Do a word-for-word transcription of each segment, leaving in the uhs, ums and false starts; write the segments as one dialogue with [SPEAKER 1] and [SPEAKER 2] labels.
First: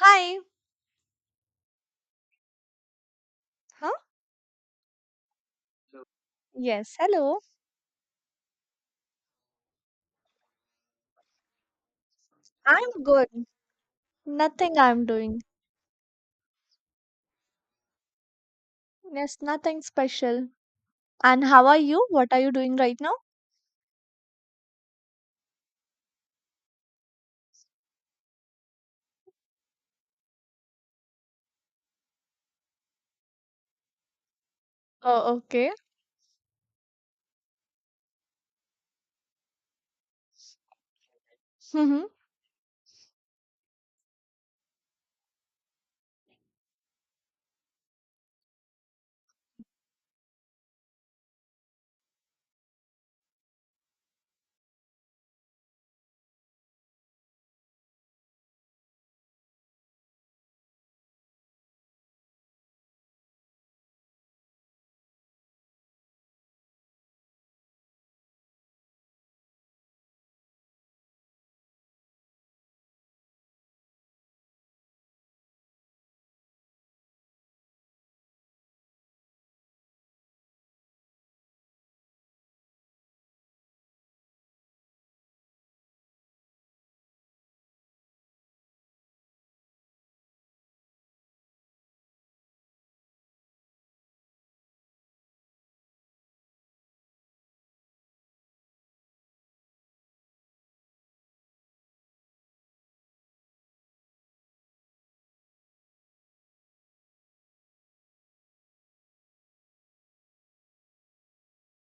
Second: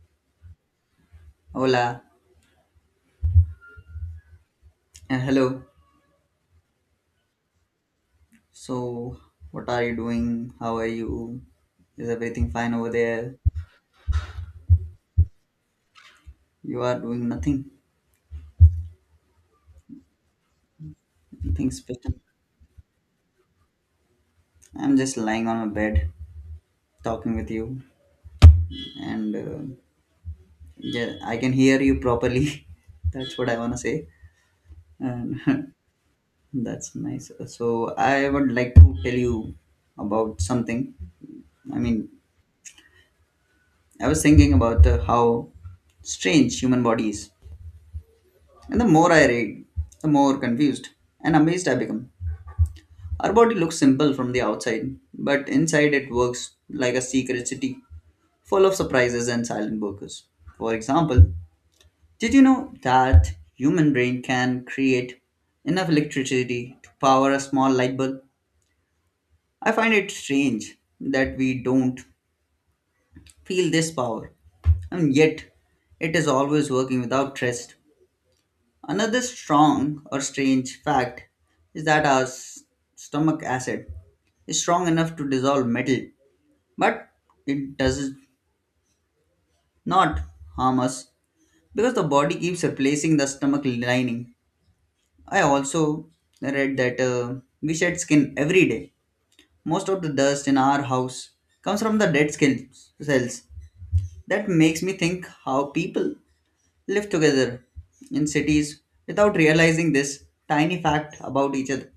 [SPEAKER 1] Hi.
[SPEAKER 2] Hola
[SPEAKER 1] Huh?
[SPEAKER 2] and hello.
[SPEAKER 1] Yes, hello.
[SPEAKER 2] So, what are you doing? How are you? Is everything fine over
[SPEAKER 1] I'm
[SPEAKER 2] there?
[SPEAKER 1] good. Nothing I'm doing.
[SPEAKER 2] You are doing nothing,
[SPEAKER 1] Yes, nothing special. And how
[SPEAKER 2] nothing
[SPEAKER 1] are you?
[SPEAKER 2] special.
[SPEAKER 1] What are you doing right now?
[SPEAKER 2] I'm just lying on my bed talking with you, and uh, yeah, I can hear you properly. that's what I want to say,
[SPEAKER 1] Oh,
[SPEAKER 2] and
[SPEAKER 1] okay.
[SPEAKER 2] that's nice. So, I would like to tell you about something. I
[SPEAKER 1] Mm-hmm.
[SPEAKER 2] mean, I was thinking about uh, how strange human body is. And the more I read, the more confused and amazed I become. Our body looks simple from the outside, but inside it works like a secret city full of surprises and silent workers. For example, did you know that human brain can create enough electricity to power a small light bulb? I find it strange that we don't feel this power, and yet it is always working without rest. Another strong or strange fact is that our s- stomach acid is strong enough to dissolve metal, but it does not harm us because the body keeps replacing the stomach lining. I also read that uh, we shed skin every day. Most of the dust in our house comes from the dead skin cells. That makes me think how people live together in cities without realizing this tiny fact about each other.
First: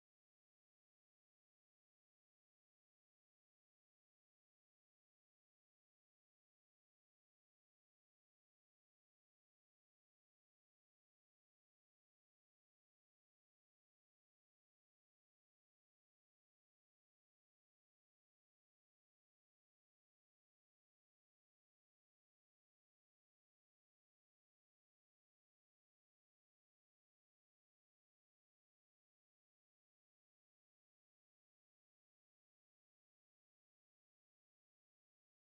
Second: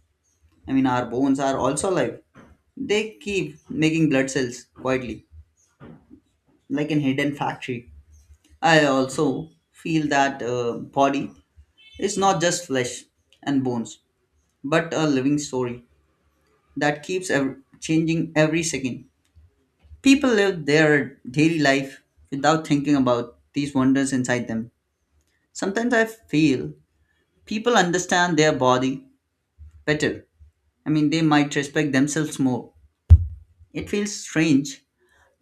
[SPEAKER 2] I mean, our bones are also alive. They keep making blood cells quietly, like in hidden factory. I also feel that uh, body is not just flesh and bones, but a living story that keeps ev- changing every second. People live their daily life without thinking about these wonders inside them. Sometimes I feel people understand their body better. I mean, they might respect themselves more. It feels strange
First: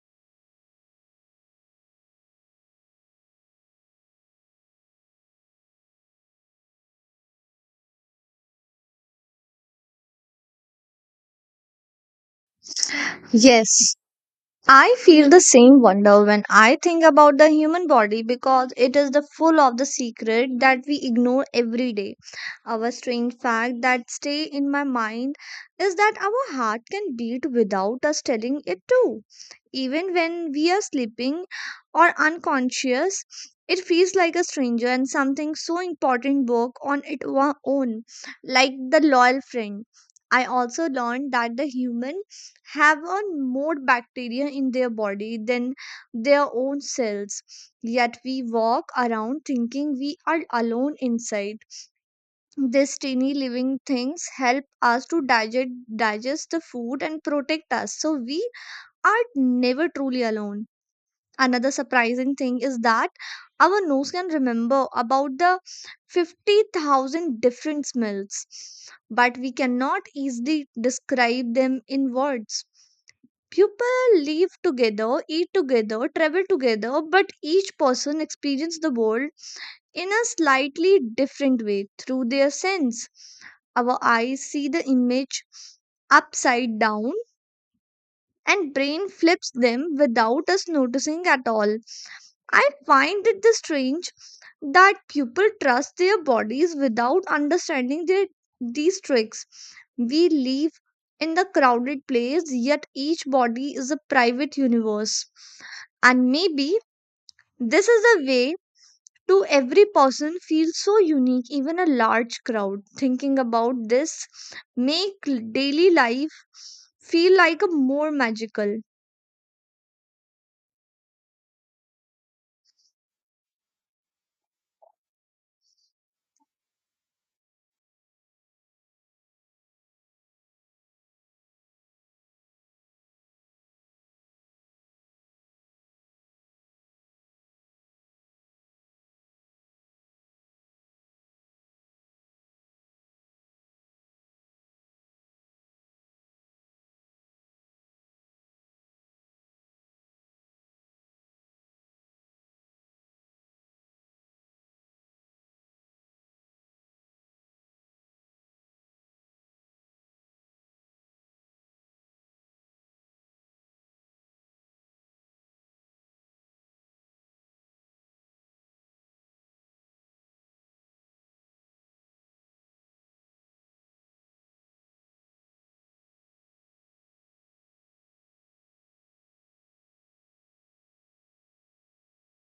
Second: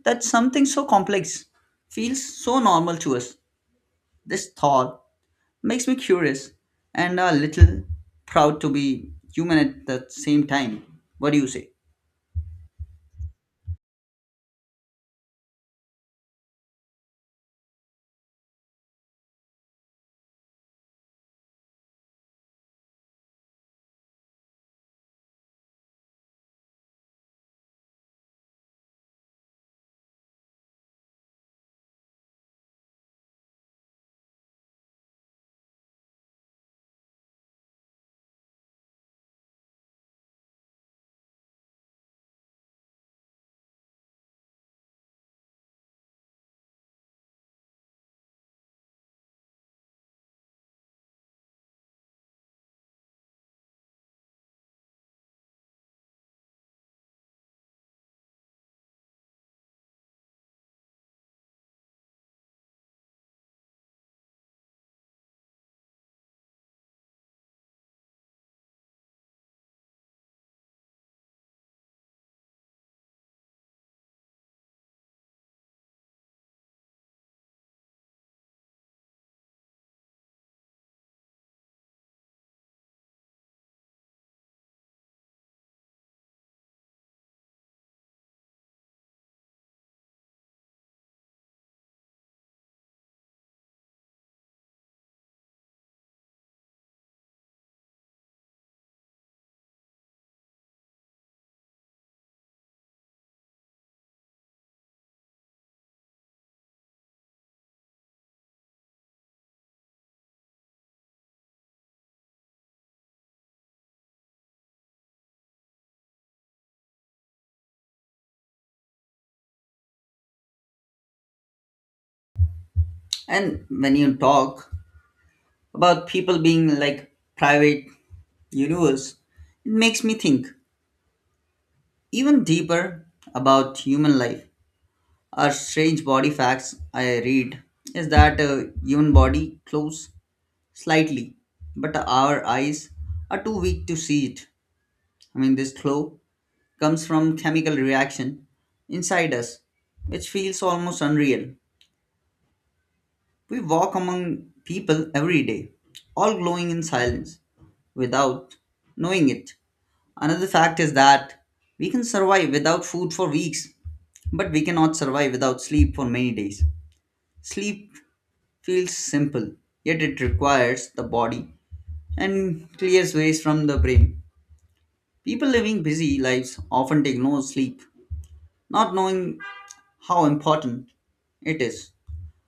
[SPEAKER 2] that something so complex feels so normal to us. This thought makes me curious and a little proud to be human at the same time. What do you say?
[SPEAKER 1] Yes. I feel the same wonder when I think about the human body because it is the full of the secret that we ignore every day. Our strange fact that stay in my mind is that our heart can beat without us telling it to. Even when we are sleeping or unconscious, it feels like a stranger and something so important work on its own, like the loyal friend. I also learned that the human have on more bacteria in their body than their own cells. Yet we walk around thinking we are alone inside. These tiny living things help us to digest, digest the food and protect us. So we are never truly alone. Another surprising thing is that our nose can remember about the fifty thousand different smells, but we cannot easily describe them in words. People live together, eat together, travel together, but each person experiences the world in a slightly different way through their sense. Our eyes see the image upside down and brain flips them without us noticing at all. I find it the strange that people trust their bodies without understanding their, these tricks. We live in the crowded place, yet each body is a private universe. And maybe this is the way to every person feels so unique, even a large crowd. Thinking about this make daily life feel like a more magical.
[SPEAKER 2] And when you talk about people being like private universe, it makes me think even deeper about human life. Our strange body facts I read is that uh, human body close slightly, but our eyes are too weak to see it. I mean, this glow comes from chemical reaction inside us, which feels almost unreal. We walk among people every day, all glowing in silence, without knowing it. Another fact is that we can survive without food for weeks, but we cannot survive without sleep for many days. Sleep feels simple, yet it requires the body and clears ways from the brain. People living busy lives often take no sleep, not knowing how important it is.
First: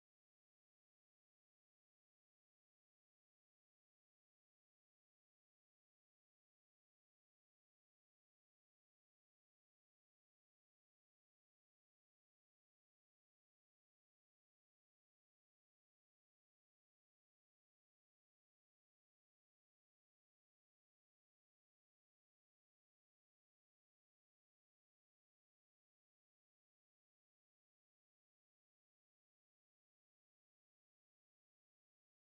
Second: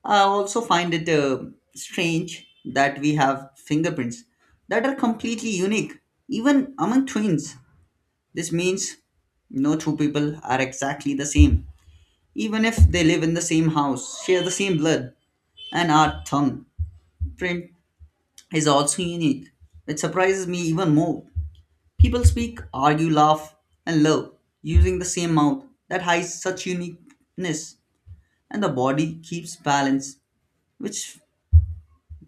[SPEAKER 2] I also find it uh, strange that we have fingerprints that are completely unique, even among twins. This means no two people are exactly the same, even if they live in the same house, share the same blood, and our tongue print is also unique. It surprises me even more. People speak, argue, laugh, and love using the same mouth that hides such uniqueness, and the body keeps balance which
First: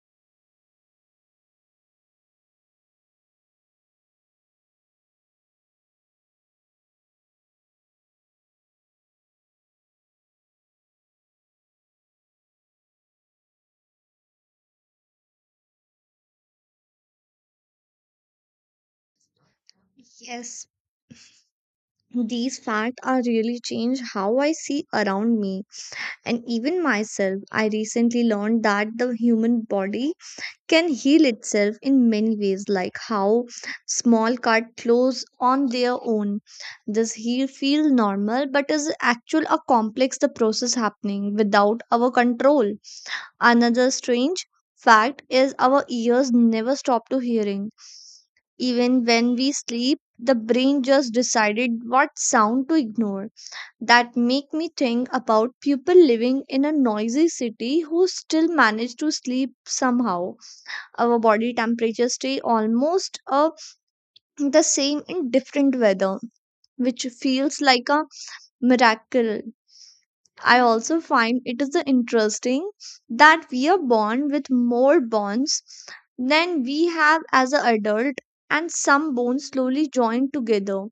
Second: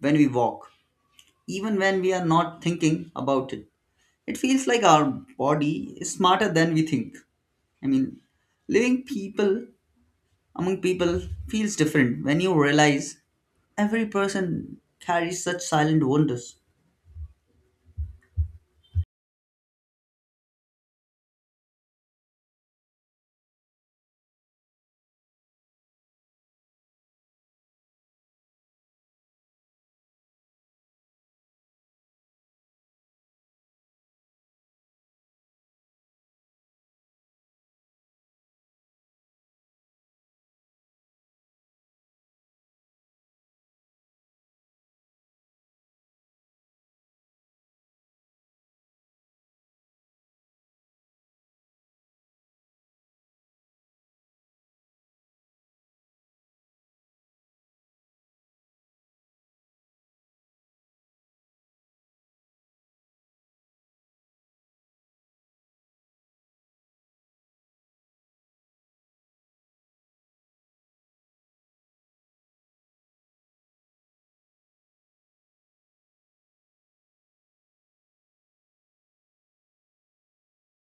[SPEAKER 2] when we walk, even when we are not thinking about it, it feels like our body is smarter than we think. I mean, living people among people feels different when you realize every person carries such silent wonders.
[SPEAKER 1] Yes, these facts are really changed how I see around me and even myself. I recently learned that the human body can heal itself in many ways, like how small cut close on their own. This heal feel normal, but is actual a complex the process happening without our control. Another strange fact is our ears never stop to hearing. Even when we sleep, the brain just decided what sound to ignore, that make me think about people living in a noisy city who still manage to sleep somehow. Our body temperature stay almost uh, the same in different weather, which feels like a miracle. I also find it is the interesting that we are born with more bonds than we have as an adult, and some bones slowly join together.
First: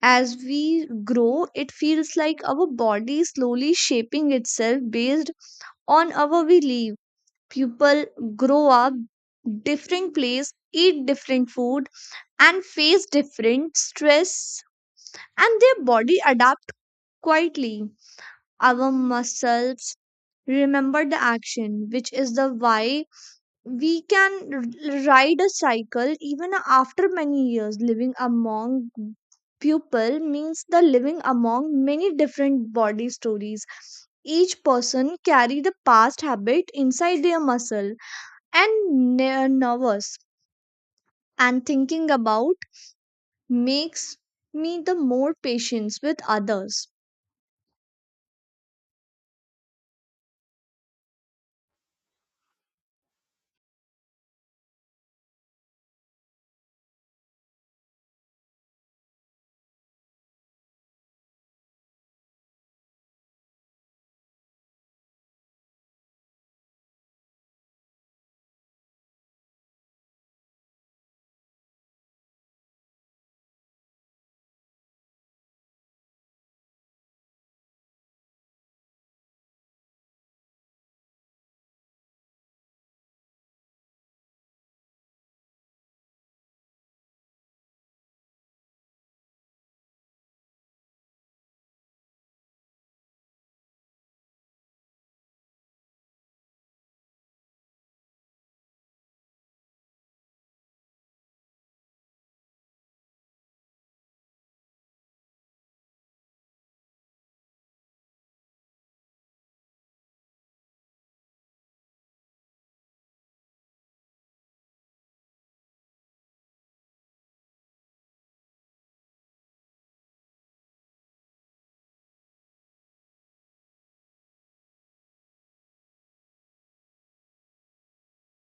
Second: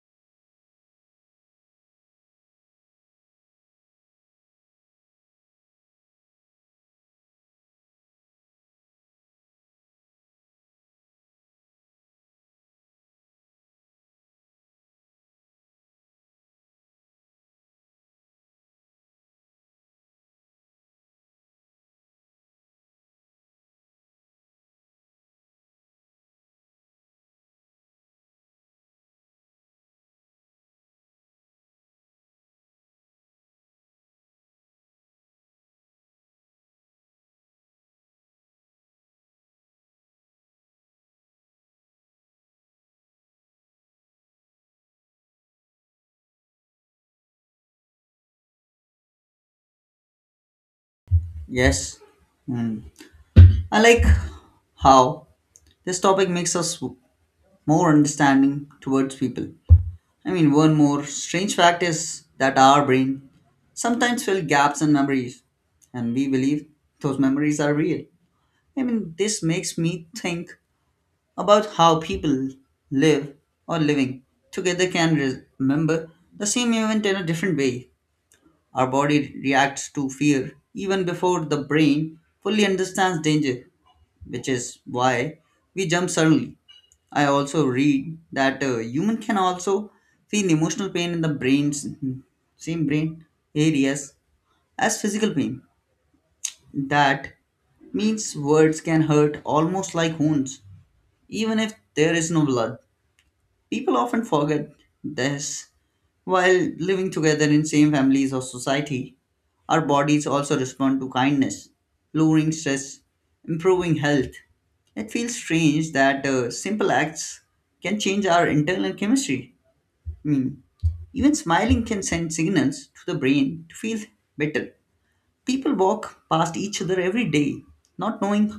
[SPEAKER 1] As we grow, it feels like our body is slowly shaping itself based on our belief. People grow up different place, eat different food, and face different stress, and their body adapt quietly. Our muscles remember the action, which is the why we can r- ride a cycle even after many years. Living among people means the living among many different body stories. Each person carry the past habit inside their muscle and ner- nervous, and thinking about makes me the more patience with others.
[SPEAKER 2] Yes, mm. I like how this topic makes us more understanding towards people. I mean, one more strange fact is that our brain sometimes fill gaps in memories, and we believe those memories are real. I mean, this makes me think about how people live or living together can re- remember the same event in a different way. Our body reacts to fear even before the brain fully understands danger, which is why we jump suddenly. I also read that a human can also feel emotional pain in the brain's same brain areas as physical pain. That means words can hurt almost like wounds, even if there is no blood. People often forget this while living together in same families or society. Our bodies also respond to kindness, lowering stress, improving health. It feels strange that uh, simple acts can change our internal chemistry. I mean, even smiling can send signals to the brain to feel better. People walk past each other every day, not knowing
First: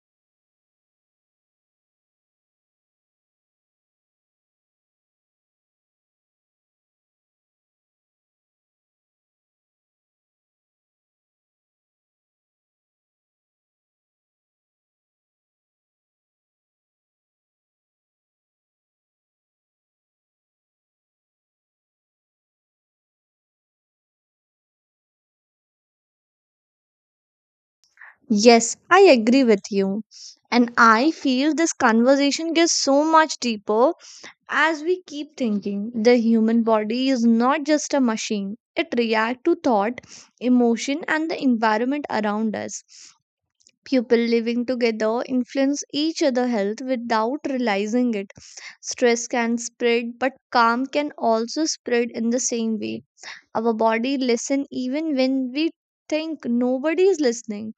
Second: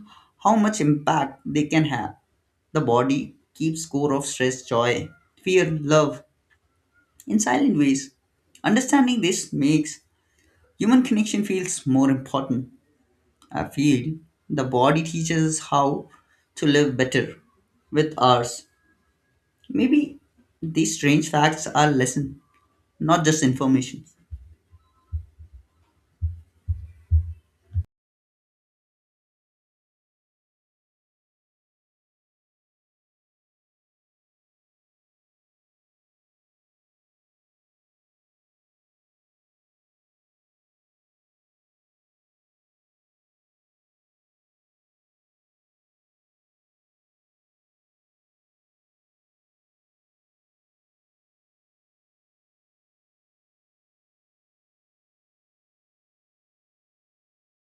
[SPEAKER 2] how much impact they can have. The body keeps score of stress, joy, fear, love in silent ways. Understanding this makes human connection feels more important. I feel the body teaches us how to live better with ours. Maybe these strange facts are lesson, not just information.
[SPEAKER 1] Yes, I agree with you, and I feel this conversation gets so much deeper. As we keep thinking, the human body is not just a machine. It reacts to thought, emotion, and the environment around us. People living together influence each other' health without realizing it. Stress can spread, but calm can also spread in the same way. Our body listen even when we think nobody is listening.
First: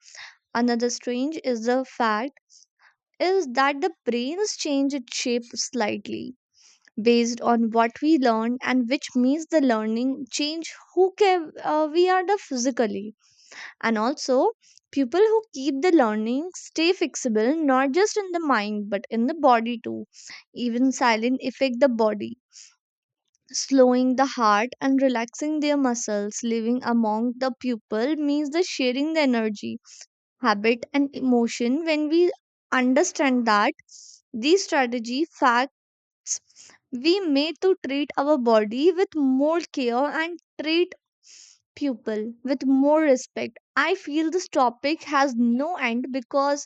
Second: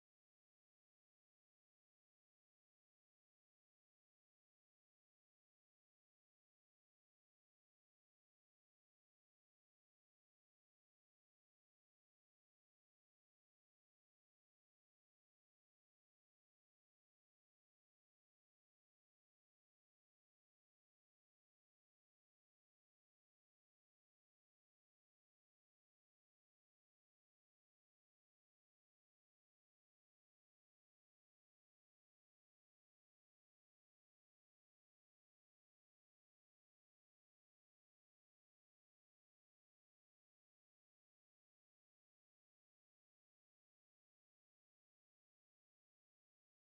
[SPEAKER 1] Another strange is the fact is that the brain's change its shape slightly based on what we learn, and which means the learning change who ca- uh, we are the physically, and also people who keep the learning stay fixable not just in the mind but in the body too. Even silent affect the body, slowing the heart and relaxing their muscles. Living among the pupil means the sharing the energy, habit and emotion. When we understand that, these strategy fat we made to treat our body with more care and treat people with more respect. I feel this topic has no end because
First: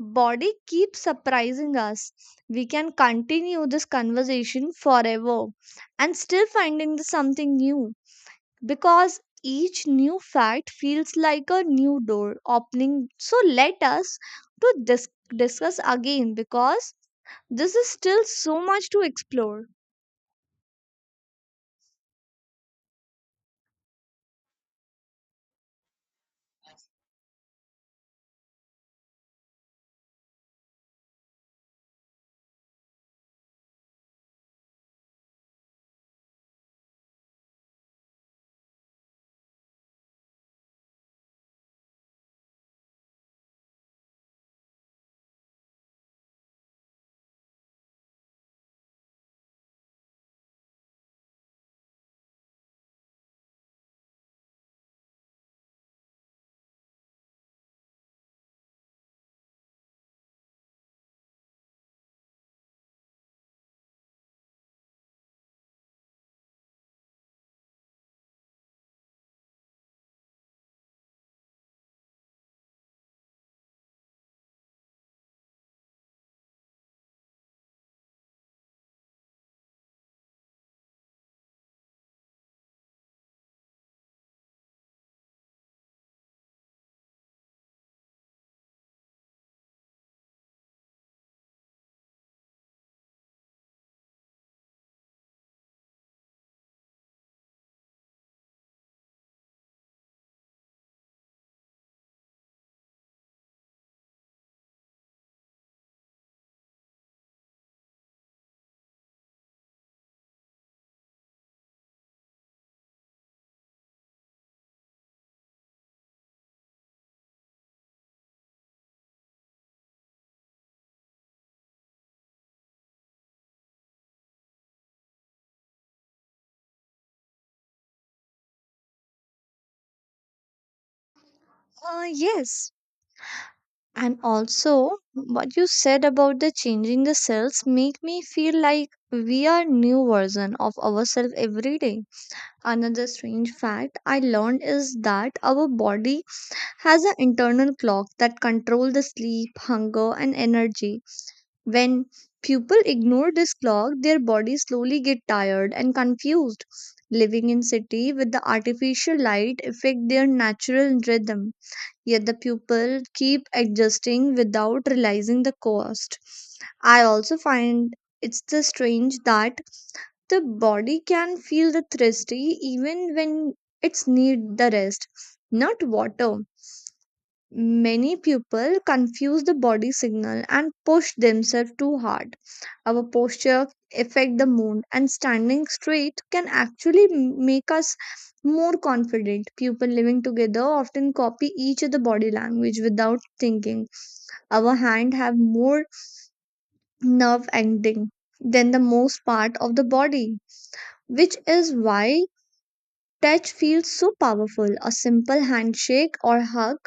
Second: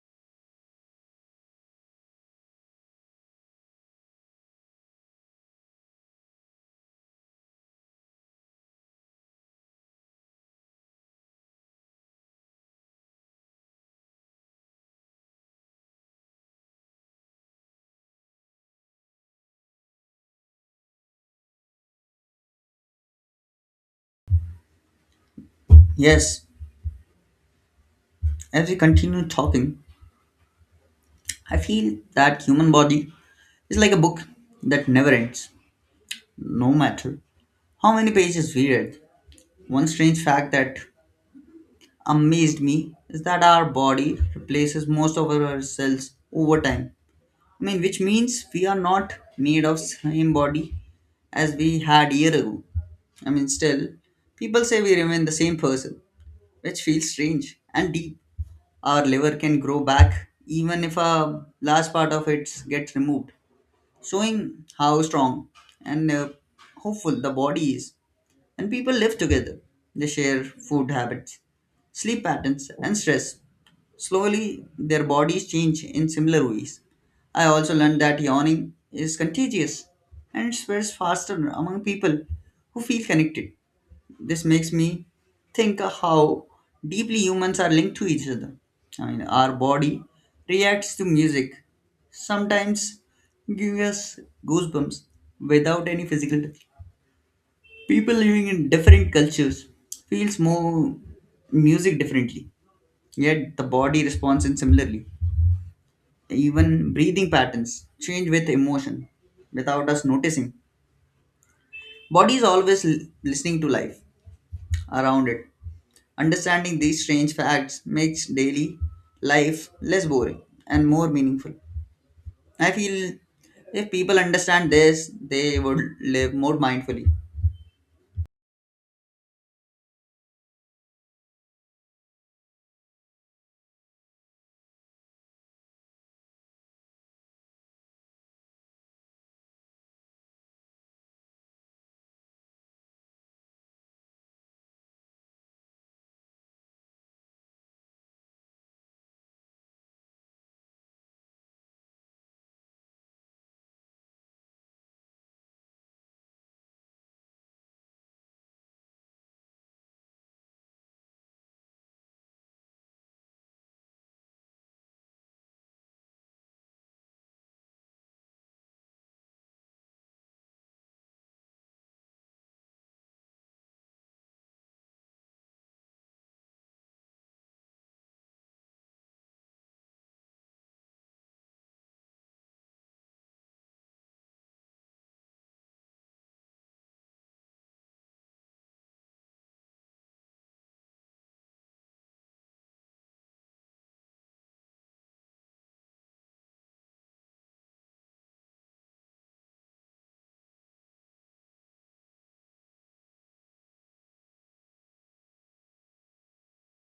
[SPEAKER 1] body keeps surprising us. We can continue this conversation forever and still finding the something new because each new fact feels like a new door opening. So let us to dis- discuss again because this is still so much to explore.
[SPEAKER 2] Yes, as we continue talking, I feel that human body it's like a book that never ends, no matter how many pages we read. One strange fact that amazed me is that our body replaces most of our cells over time. I mean, which means we are not made of same body as we had year ago. I mean, still, people say we remain the same person, which feels strange and deep. Our liver can grow back even if a large part of it gets removed, showing how strong and uh, hopeful the body is. And people live together. They share food habits, sleep patterns, and stress. Slowly, their bodies change in similar ways. I also learned that yawning is contagious and spreads faster among people who feel connected. This makes me think how deeply humans are linked to each other. I mean, our body reacts to music, sometimes giving us goosebumps without any physical touch. People living in different cultures feels more music differently, yet the body responds in similarly. Even breathing patterns change with emotion without us noticing. Body is always l- listening to life around it. Understanding these strange facts makes daily life less boring and more meaningful. I feel if people understand this, they would live more mindfully.
[SPEAKER 1] Uh, yes, and also what you said about the changing the cells make me feel like we are new version of ourselves every day. Another strange fact I learned is that our body has an internal clock that control the sleep, hunger, and energy. When people ignore this clock, their body slowly get tired and confused. Living in city with the artificial light affect their natural rhythm, yet the people keep adjusting without realizing the cost. I also find it's the strange that the body can feel the thirsty even when it's need the rest, not water. Many people confuse the body signal and push themselves too hard. Our posture affect the mood, and standing straight can actually m- make us more confident. People living together often copy each other body language without thinking. Our hand have more nerve ending than the most part of the body, which is why touch feels so powerful. A simple handshake or hug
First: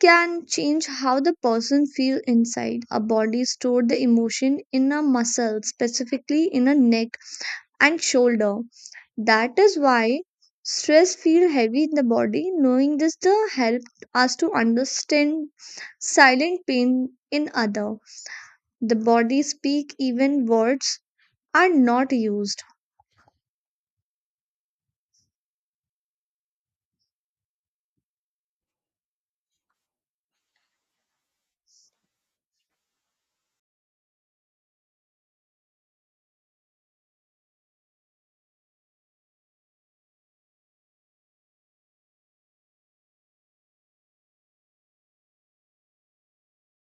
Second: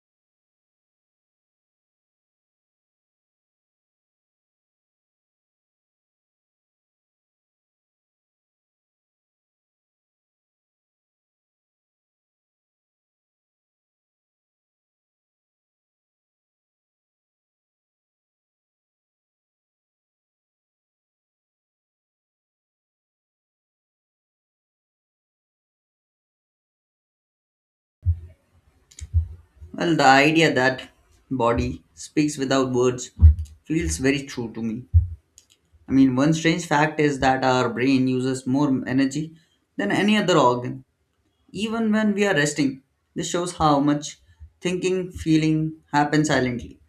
[SPEAKER 1] can change how the person feel inside. Our body store the emotion in a muscle, specifically in a neck and shoulder. That is why stress feel heavy in the body. Knowing this the help us to understand silent pain in other. The body speak even words are not used.
[SPEAKER 2] Well, the idea that body speaks without words feels very true to me. I mean, one strange fact is that our brain uses more energy than any other organ, even when we are resting. This shows how much thinking, feeling happens silently.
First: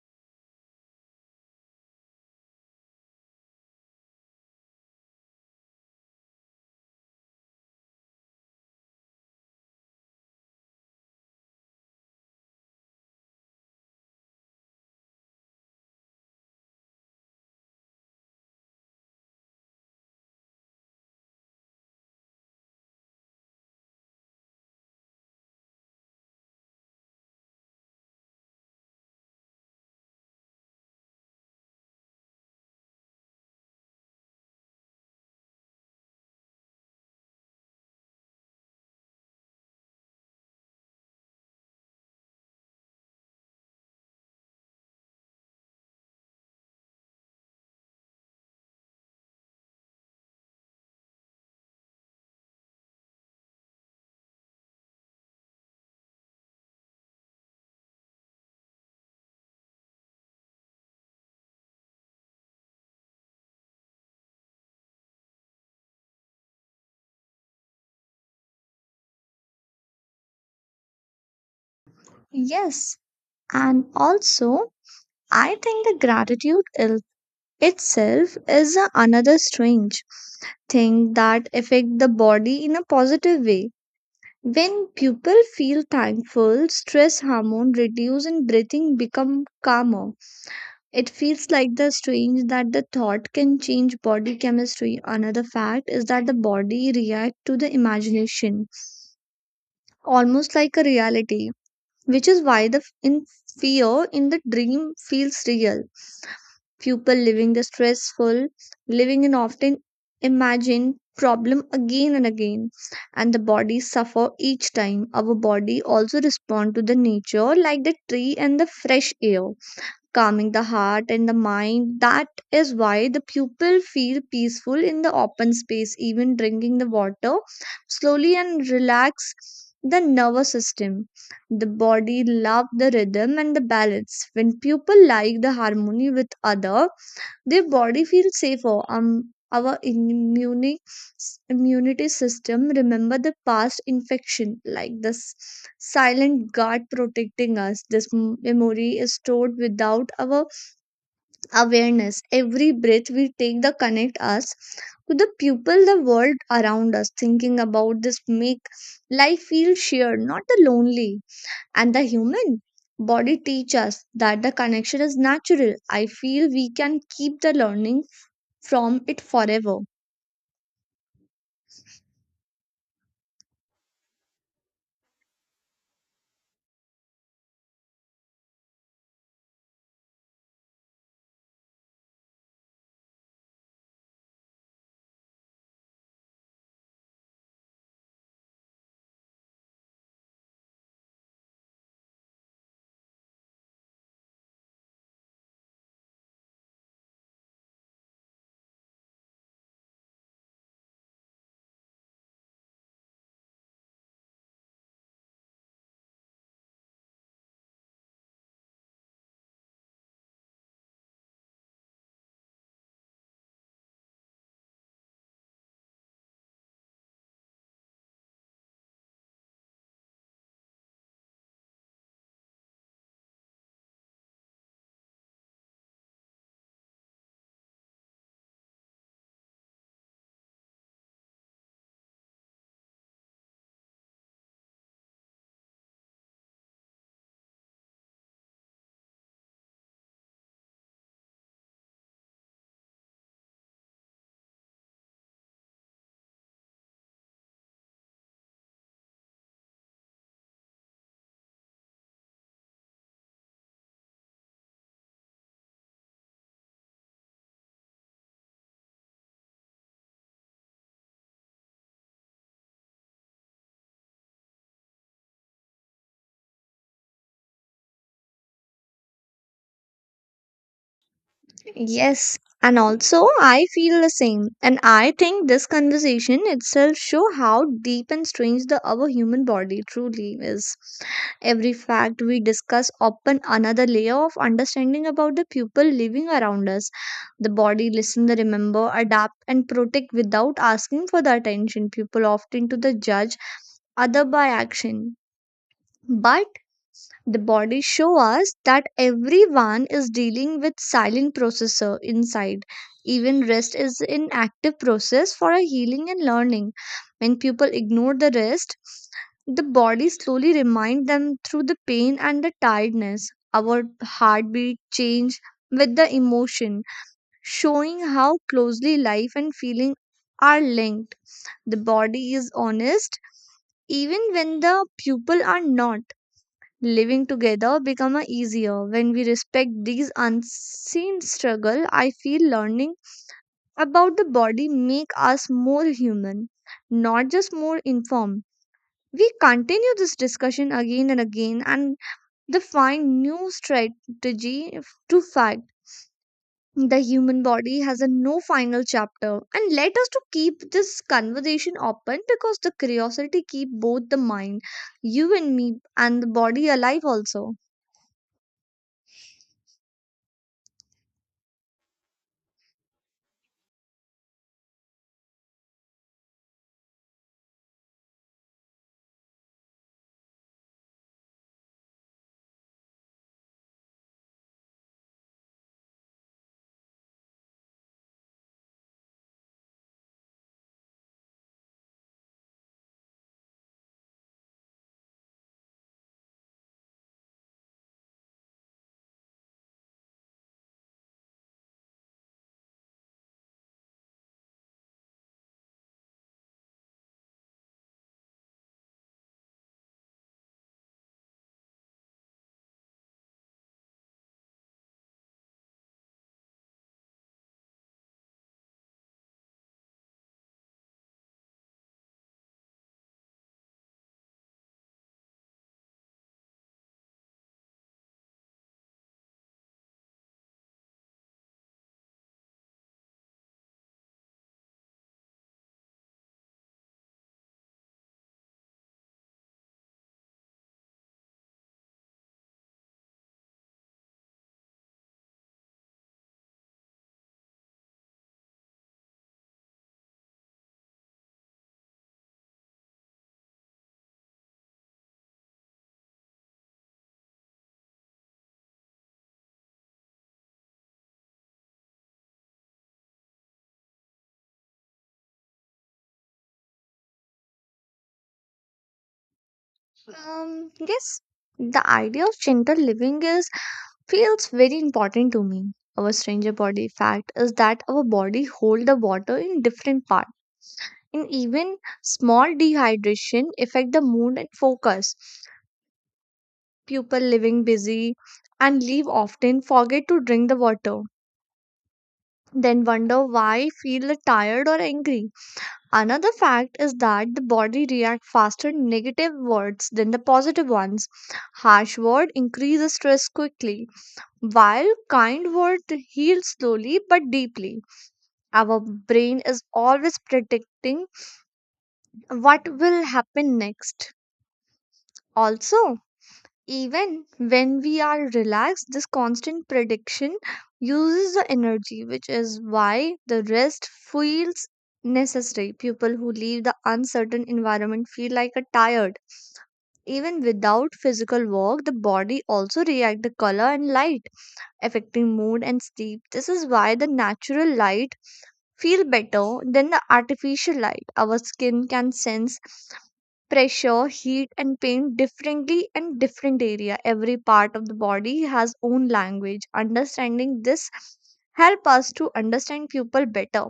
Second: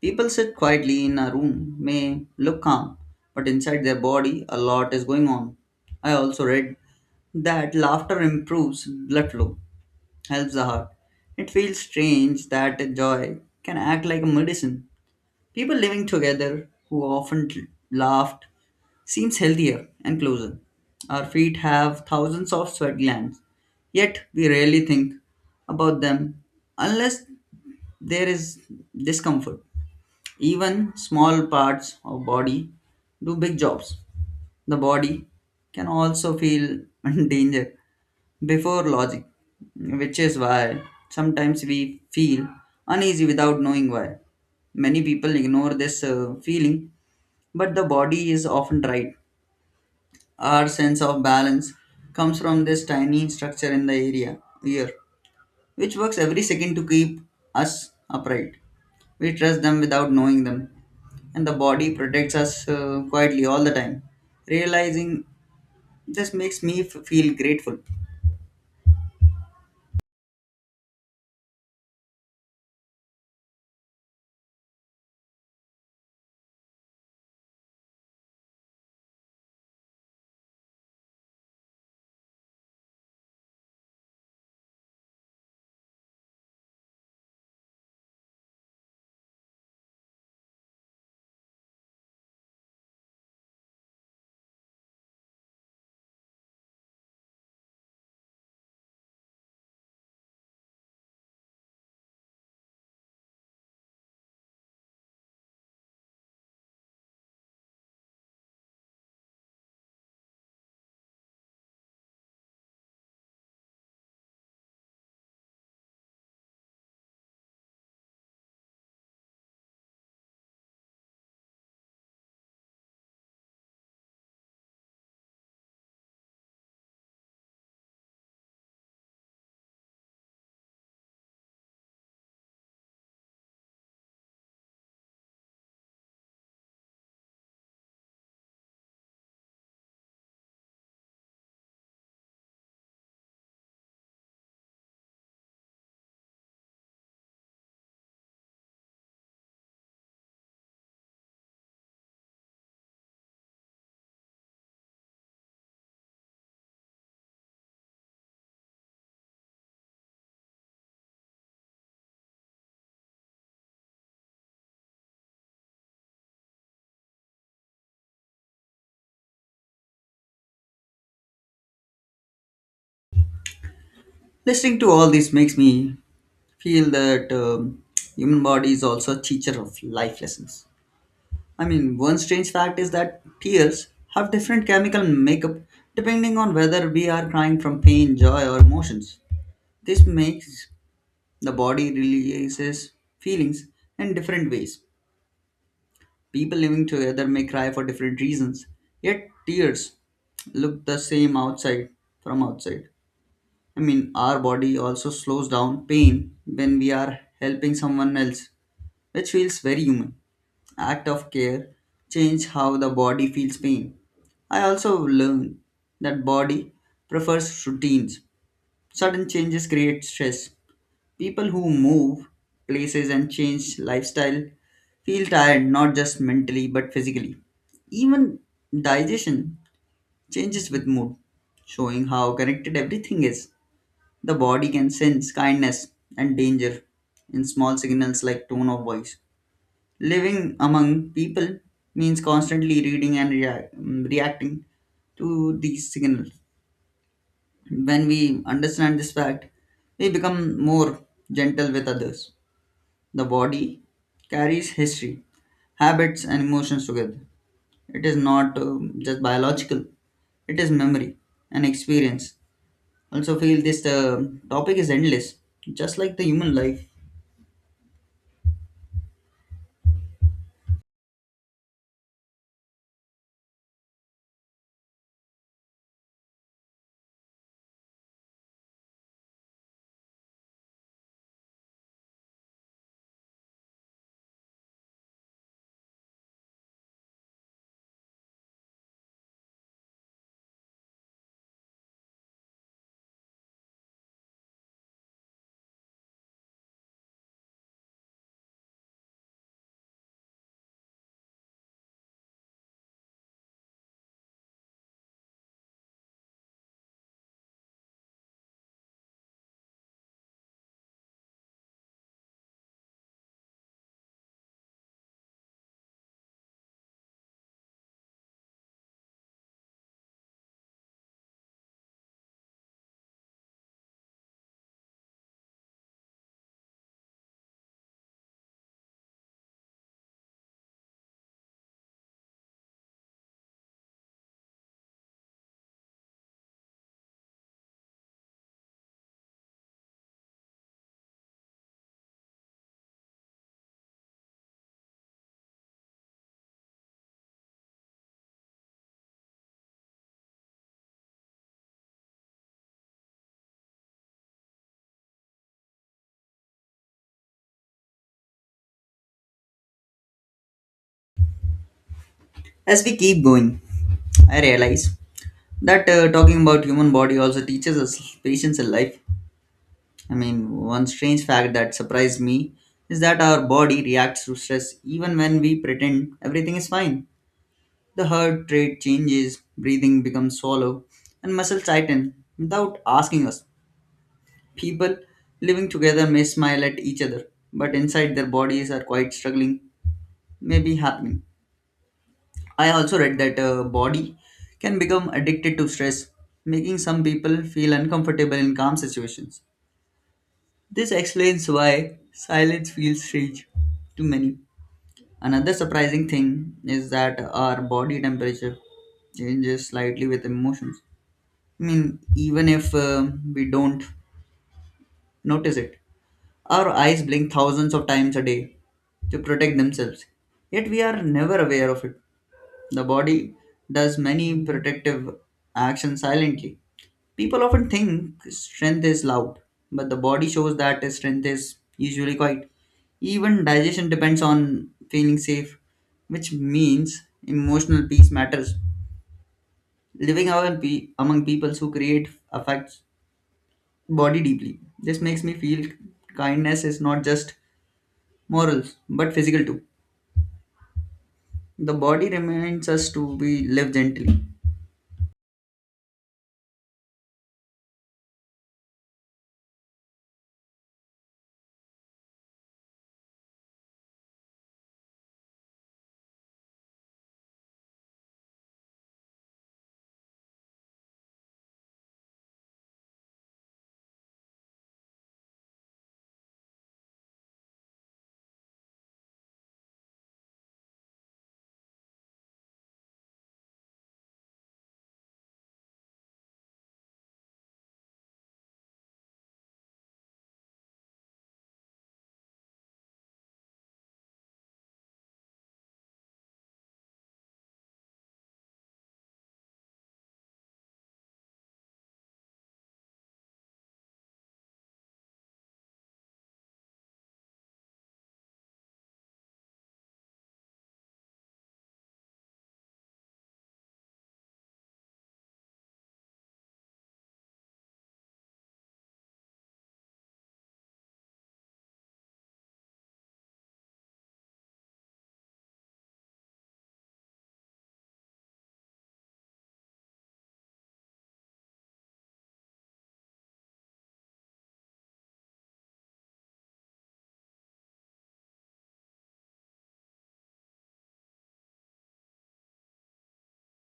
[SPEAKER 2] People sit quietly in a room may look calm, but inside their body a lot is going on. I also read that laughter improves blood flow, helps the heart. It feels strange that joy can act like a medicine. People living together who often laughed seems healthier and closer. Our feet have thousands of sweat glands, yet we rarely think about them unless there is discomfort. Even small parts of body do big jobs. The body can also feel danger before logic, which is why sometimes we feel uneasy without knowing why. Many people ignore this uh, feeling, but the body is often right. Our sense of balance comes from this tiny structure in the area ear, which works every second to keep us upright. We trust them without knowing them, and the body protects us uh, quietly all the time. Realizing this makes me f- feel grateful.
[SPEAKER 1] Yes, and also I think the gratitude is itself is a another strange thing that affect the body in a positive way. When people feel thankful, stress hormone reduce and breathing become calmer. It feels like the strange that the thought can change body chemistry. Another fact is that the body react to the imagination almost like a reality, which is why the f- in fear in the dream feels real. People living the stressful living and often imagine problem again and again, and the body suffer each time. Our body also respond to the nature like the tree and the fresh air, calming the heart and the mind. That is why the pupil feel peaceful in the open space. Even drinking the water slowly and relax the nervous system. The body love the rhythm and the balance. When pupil like the harmony with other, their body feels safer. Um, our immune immunity system remember the past infection, like this silent guard protecting us. This m- memory is stored without our awareness. Every breath we take the connect us to the people, the world around us. Thinking about this make life feel shared, not the lonely. And the human body teach us that the connection is natural. I feel we can keep the learning from it forever.
[SPEAKER 2] Listening to all this makes me feel that um, human body is also a teacher of life lessons. I mean, one strange fact is that tears have different chemical makeup depending on whether we are crying from pain, joy, or emotions. This makes the body releases feelings in different ways. People living together may cry for different reasons, yet tears look the same outside from outside. I mean, our body also slows down pain when we are helping someone else, which feels very human. Act of care change how the body feels pain. I also learned that body prefers routines. Sudden changes create stress. People who move places and change lifestyle feel tired not just mentally but physically. Even digestion changes with mood, showing how connected everything is. The body can sense kindness and danger in small signals like tone of voice. Living among people means constantly reading and rea- mm, reacting to these signals. When we understand this fact, we become more gentle with others. The body carries history, habits, and emotions together. It is not um, just biological, it is memory and experience. Also, feel this uh, topic is endless, just like the human life.
[SPEAKER 1] Yes, and also I feel the same. And I think this conversation itself show how deep and strange the our human body truly is. Every fact we discuss open another layer of understanding about the people living around us. The body listen, the remember, adapt and protect without asking for the attention. People often to the judge other by action. But the body show us that everyone is dealing with silent processor inside. Even rest is an active process for a healing and learning. When people ignore the rest, the body slowly remind them through the pain and the tiredness. Our heartbeat change with the emotion, showing how closely life and feeling are linked. The body is honest even when the pupil are not. Living together become a easier when we respect these unseen struggle. I feel learning about the body make us more human, not just more informed. We continue this discussion again and again and define new strategy f- to fight. The human body has a no final chapter, and let us to keep this conversation open because the curiosity keep both the mind, you and me, and the body alive also.
[SPEAKER 2] As we keep going, I realize that uh, talking about human body also teaches us patience in life. I mean, one strange fact that surprised me is that our body reacts to stress even when we pretend everything is fine. The heart rate changes, breathing becomes shallow, and muscles tighten without asking us. People living together may smile at each other, but inside their bodies are quite struggling, maybe happening. I also read that a body can become addicted to stress, making some people feel uncomfortable in calm situations. This explains why silence feels strange to many. Another surprising thing is that our body temperature changes slightly with emotions. I mean, even if um we don't notice it, our eyes blink thousands of times a day to protect themselves. Yet we are never aware of it. The body does many protective actions silently. People often think strength is loud, but the body shows that strength is usually quiet. Even digestion depends on feeling safe, which means emotional peace matters. Living among, pe- among peoples who create affects body deeply. This makes me feel kindness is not just morals but physical too. The body reminds us to be live gently.
[SPEAKER 1] Um, yes, the idea of gentle living is feels very important to me. Our stranger body fact is that our body hold the water in different part, and even small dehydration affect the mood and focus. People living busy and leave often forget to drink the water, then wonder why feel tired or angry. Another fact is that the body reacts faster to negative words than the positive ones. Harsh word increases stress quickly, while kind word heals slowly but deeply. Our brain is always predicting what will happen next. Also, even when we are relaxed, this constant prediction uses the energy, which is why the rest feels necessary. People who leave the uncertain environment feel like a tired. Even without physical work, the body also reacts to color and light, affecting mood and sleep. This is why the natural light feel better than the artificial light. Our skin can sense pressure, heat and pain differently in different area. Every part of the body has own language. Understanding this help us to understand people better.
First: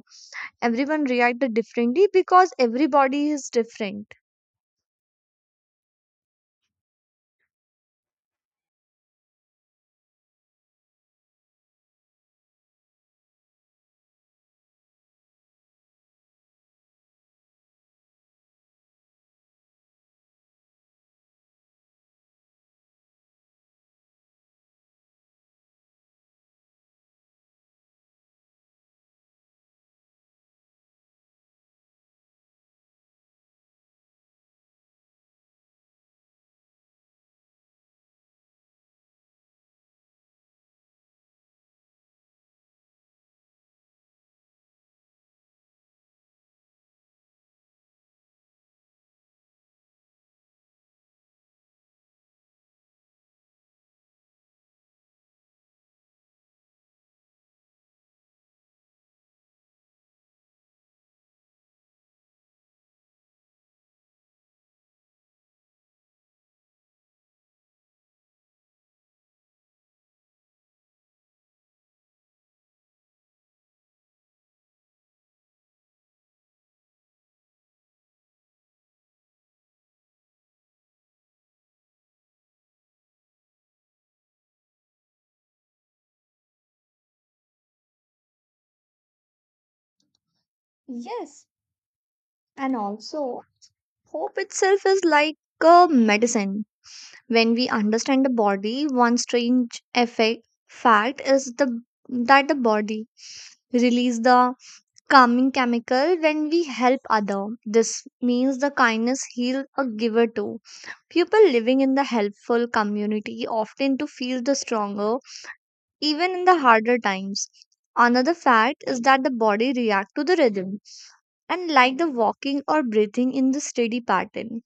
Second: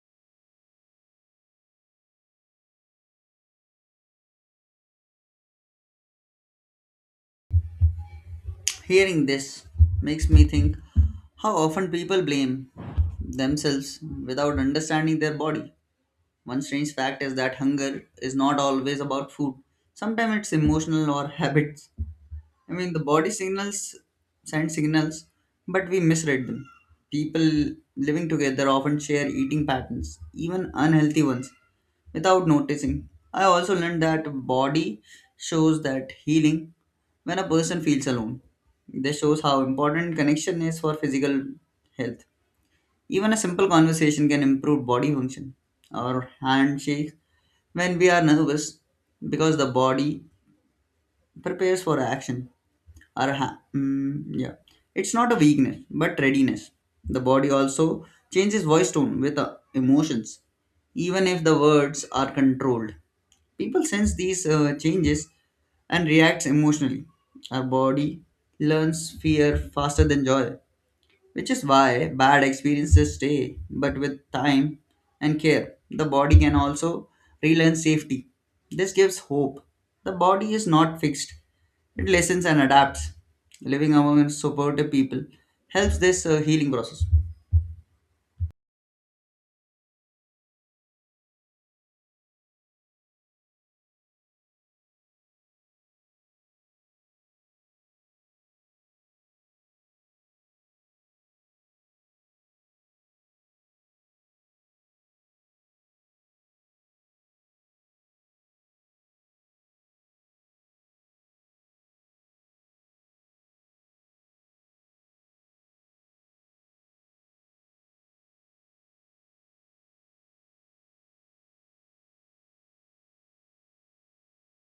[SPEAKER 1] Everyone reacted differently because everybody is different.
[SPEAKER 2] Hearing this makes me think how often people blame themselves without understanding their body. One strange fact is that hunger is not always about food. Sometimes it's emotional or habits. I mean, the body signals send signals, but we misread them. People living together often share eating patterns, even unhealthy ones, without noticing. I also learned that body shows that healing when a person feels alone. This shows how important connection is for physical health. Even a simple conversation can improve body function. Our handshake when we are nervous because the body prepares for action or ha- mm, yeah, it's not a weakness but readiness. The body also changes voice tone with uh, emotions, even if the words are controlled. People sense these uh, changes and reacts emotionally. Our body learns fear faster than joy, which is why bad experiences stay. But with time and care, the body can also relearn safety. This gives hope. The body is not fixed, it listens and adapts. Living among supportive people helps this uh, healing process.
[SPEAKER 1] Yes, and also hope itself is like a medicine. When we understand the body, one strange effect fact is the that the body release the calming chemical when we help other. This means the kindness heal a giver too. People living in the helpful community often to feel the stronger even in the harder times. Another fact is that the body react to the rhythm and like the walking or breathing in the steady pattern.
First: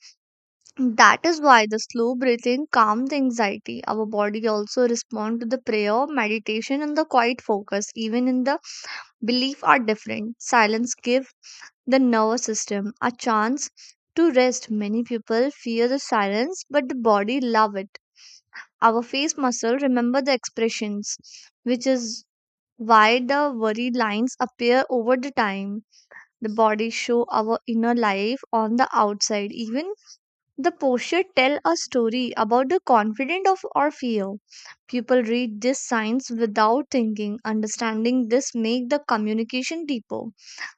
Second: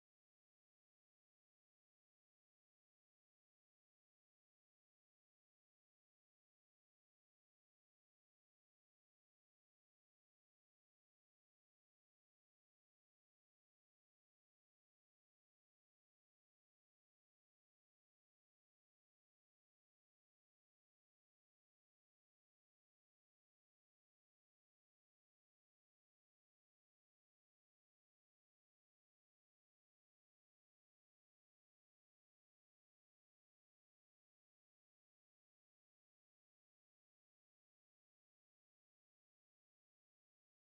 [SPEAKER 1] That is why the slow breathing calms the anxiety. Our body also respond to the prayer, meditation and the quiet focus. Even in the belief are different, silence give the nervous system a chance to rest. Many people fear the silence, but the body love it. Our face muscle remember the expressions, which is why the worried lines appear over the time. The body show our inner life on the outside. Even the posture tell a story about the confident of or fear. People read these signs without thinking. Understanding this make the communication deeper.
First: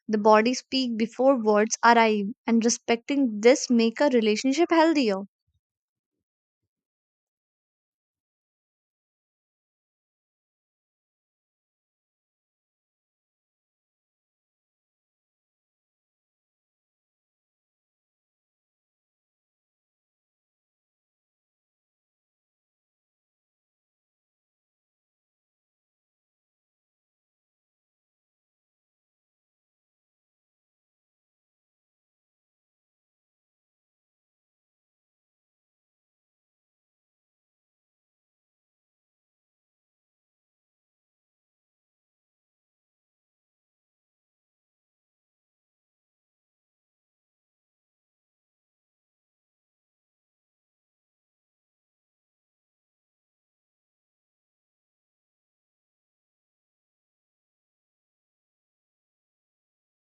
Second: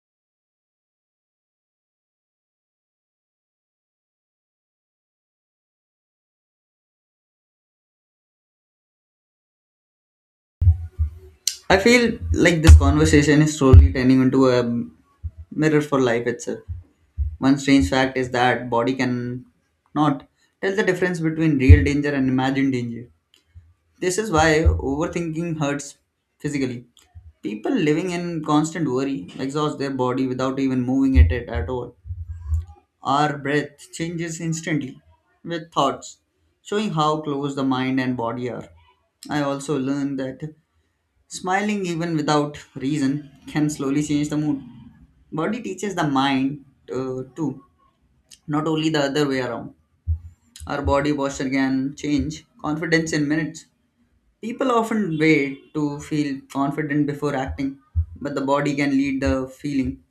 [SPEAKER 1] The body speak before words arrive, and respecting this make a relationship healthier.
[SPEAKER 2] I feel like this conversation is slowly turning into a mirror for life itself. One strange fact is that body can not tell the difference between real danger and imagined danger. This is why overthinking hurts physically. People living in constant worry exhaust their body without even moving it at, at all. Our breath changes instantly with thoughts, showing how close the mind and body are. I also learned that smiling even without reason can slowly change the mood. Body teaches the mind uh, too, not only the other way around. Our body posture can change confidence in minutes. People often wait to feel confident before acting, but the body can lead the feeling.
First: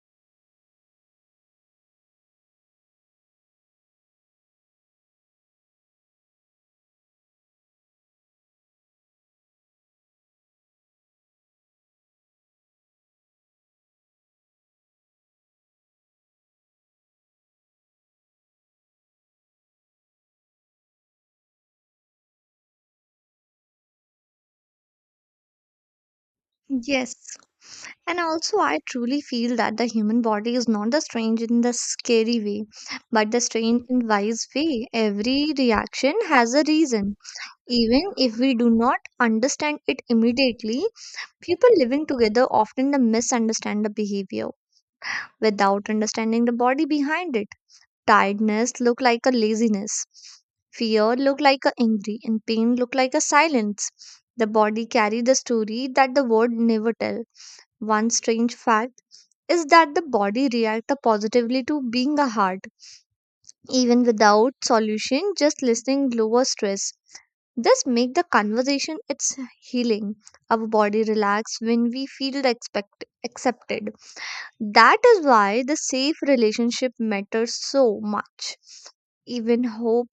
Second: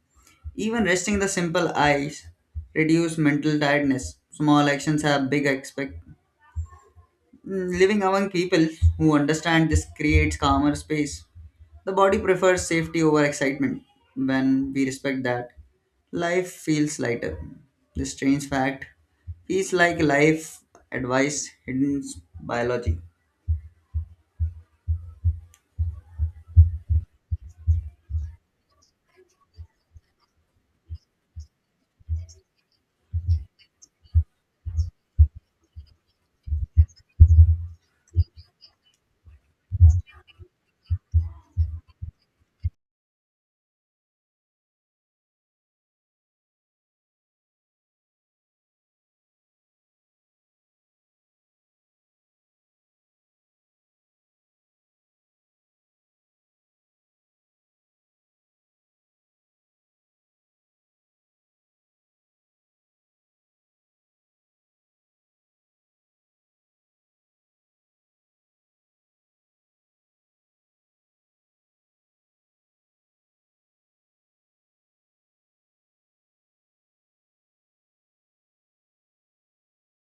[SPEAKER 2] Even resting the simple eyes reduce mental tiredness. Small actions have big expect. Mm, Living among people who understand this creates calmer space. The body prefers safety over excitement. When we respect that, life feels lighter. This strange fact feels like life advice hidden biology.
[SPEAKER 1] Yes. And also, I truly feel that the human body is not the strange in the scary way, but the strange in wise way. Every reaction has a reason. Even if we do not understand it immediately, people living together often the misunderstand the behavior without understanding the body behind it. Tiredness look like a laziness. Fear look like a angry, and pain look like a silence. The body carry the story that the word never tell. One strange fact is that the body react positively to being a heart. Even without solution, just listening lower stress. This make the conversation it's healing. Our body relax when we feel expect, accepted. That is why the safe relationship matters so much. Even hope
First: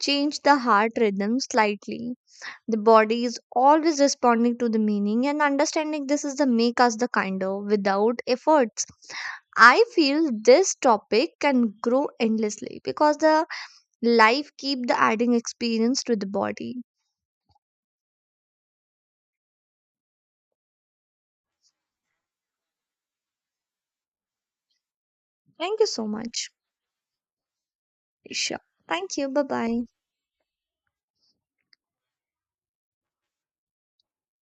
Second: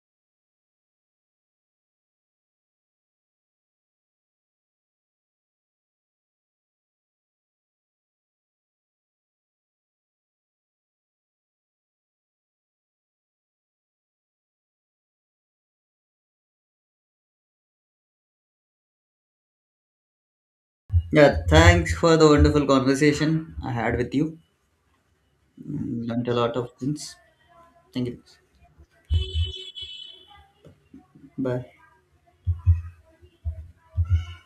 [SPEAKER 1] changed the heart rhythm slightly. The body is always responding to the meaning, and understanding this is the make us the kinder without efforts. I feel this topic can grow endlessly because the life keep the adding experience to the body.
[SPEAKER 2] Yeah, thanks for the wonderful conversation I had with you.
[SPEAKER 1] Thank you
[SPEAKER 2] Mm,
[SPEAKER 1] so
[SPEAKER 2] Learned a
[SPEAKER 1] much,
[SPEAKER 2] lot of things. Thank you.
[SPEAKER 1] Isha. Thank you. Bye bye.
[SPEAKER 2] Bye.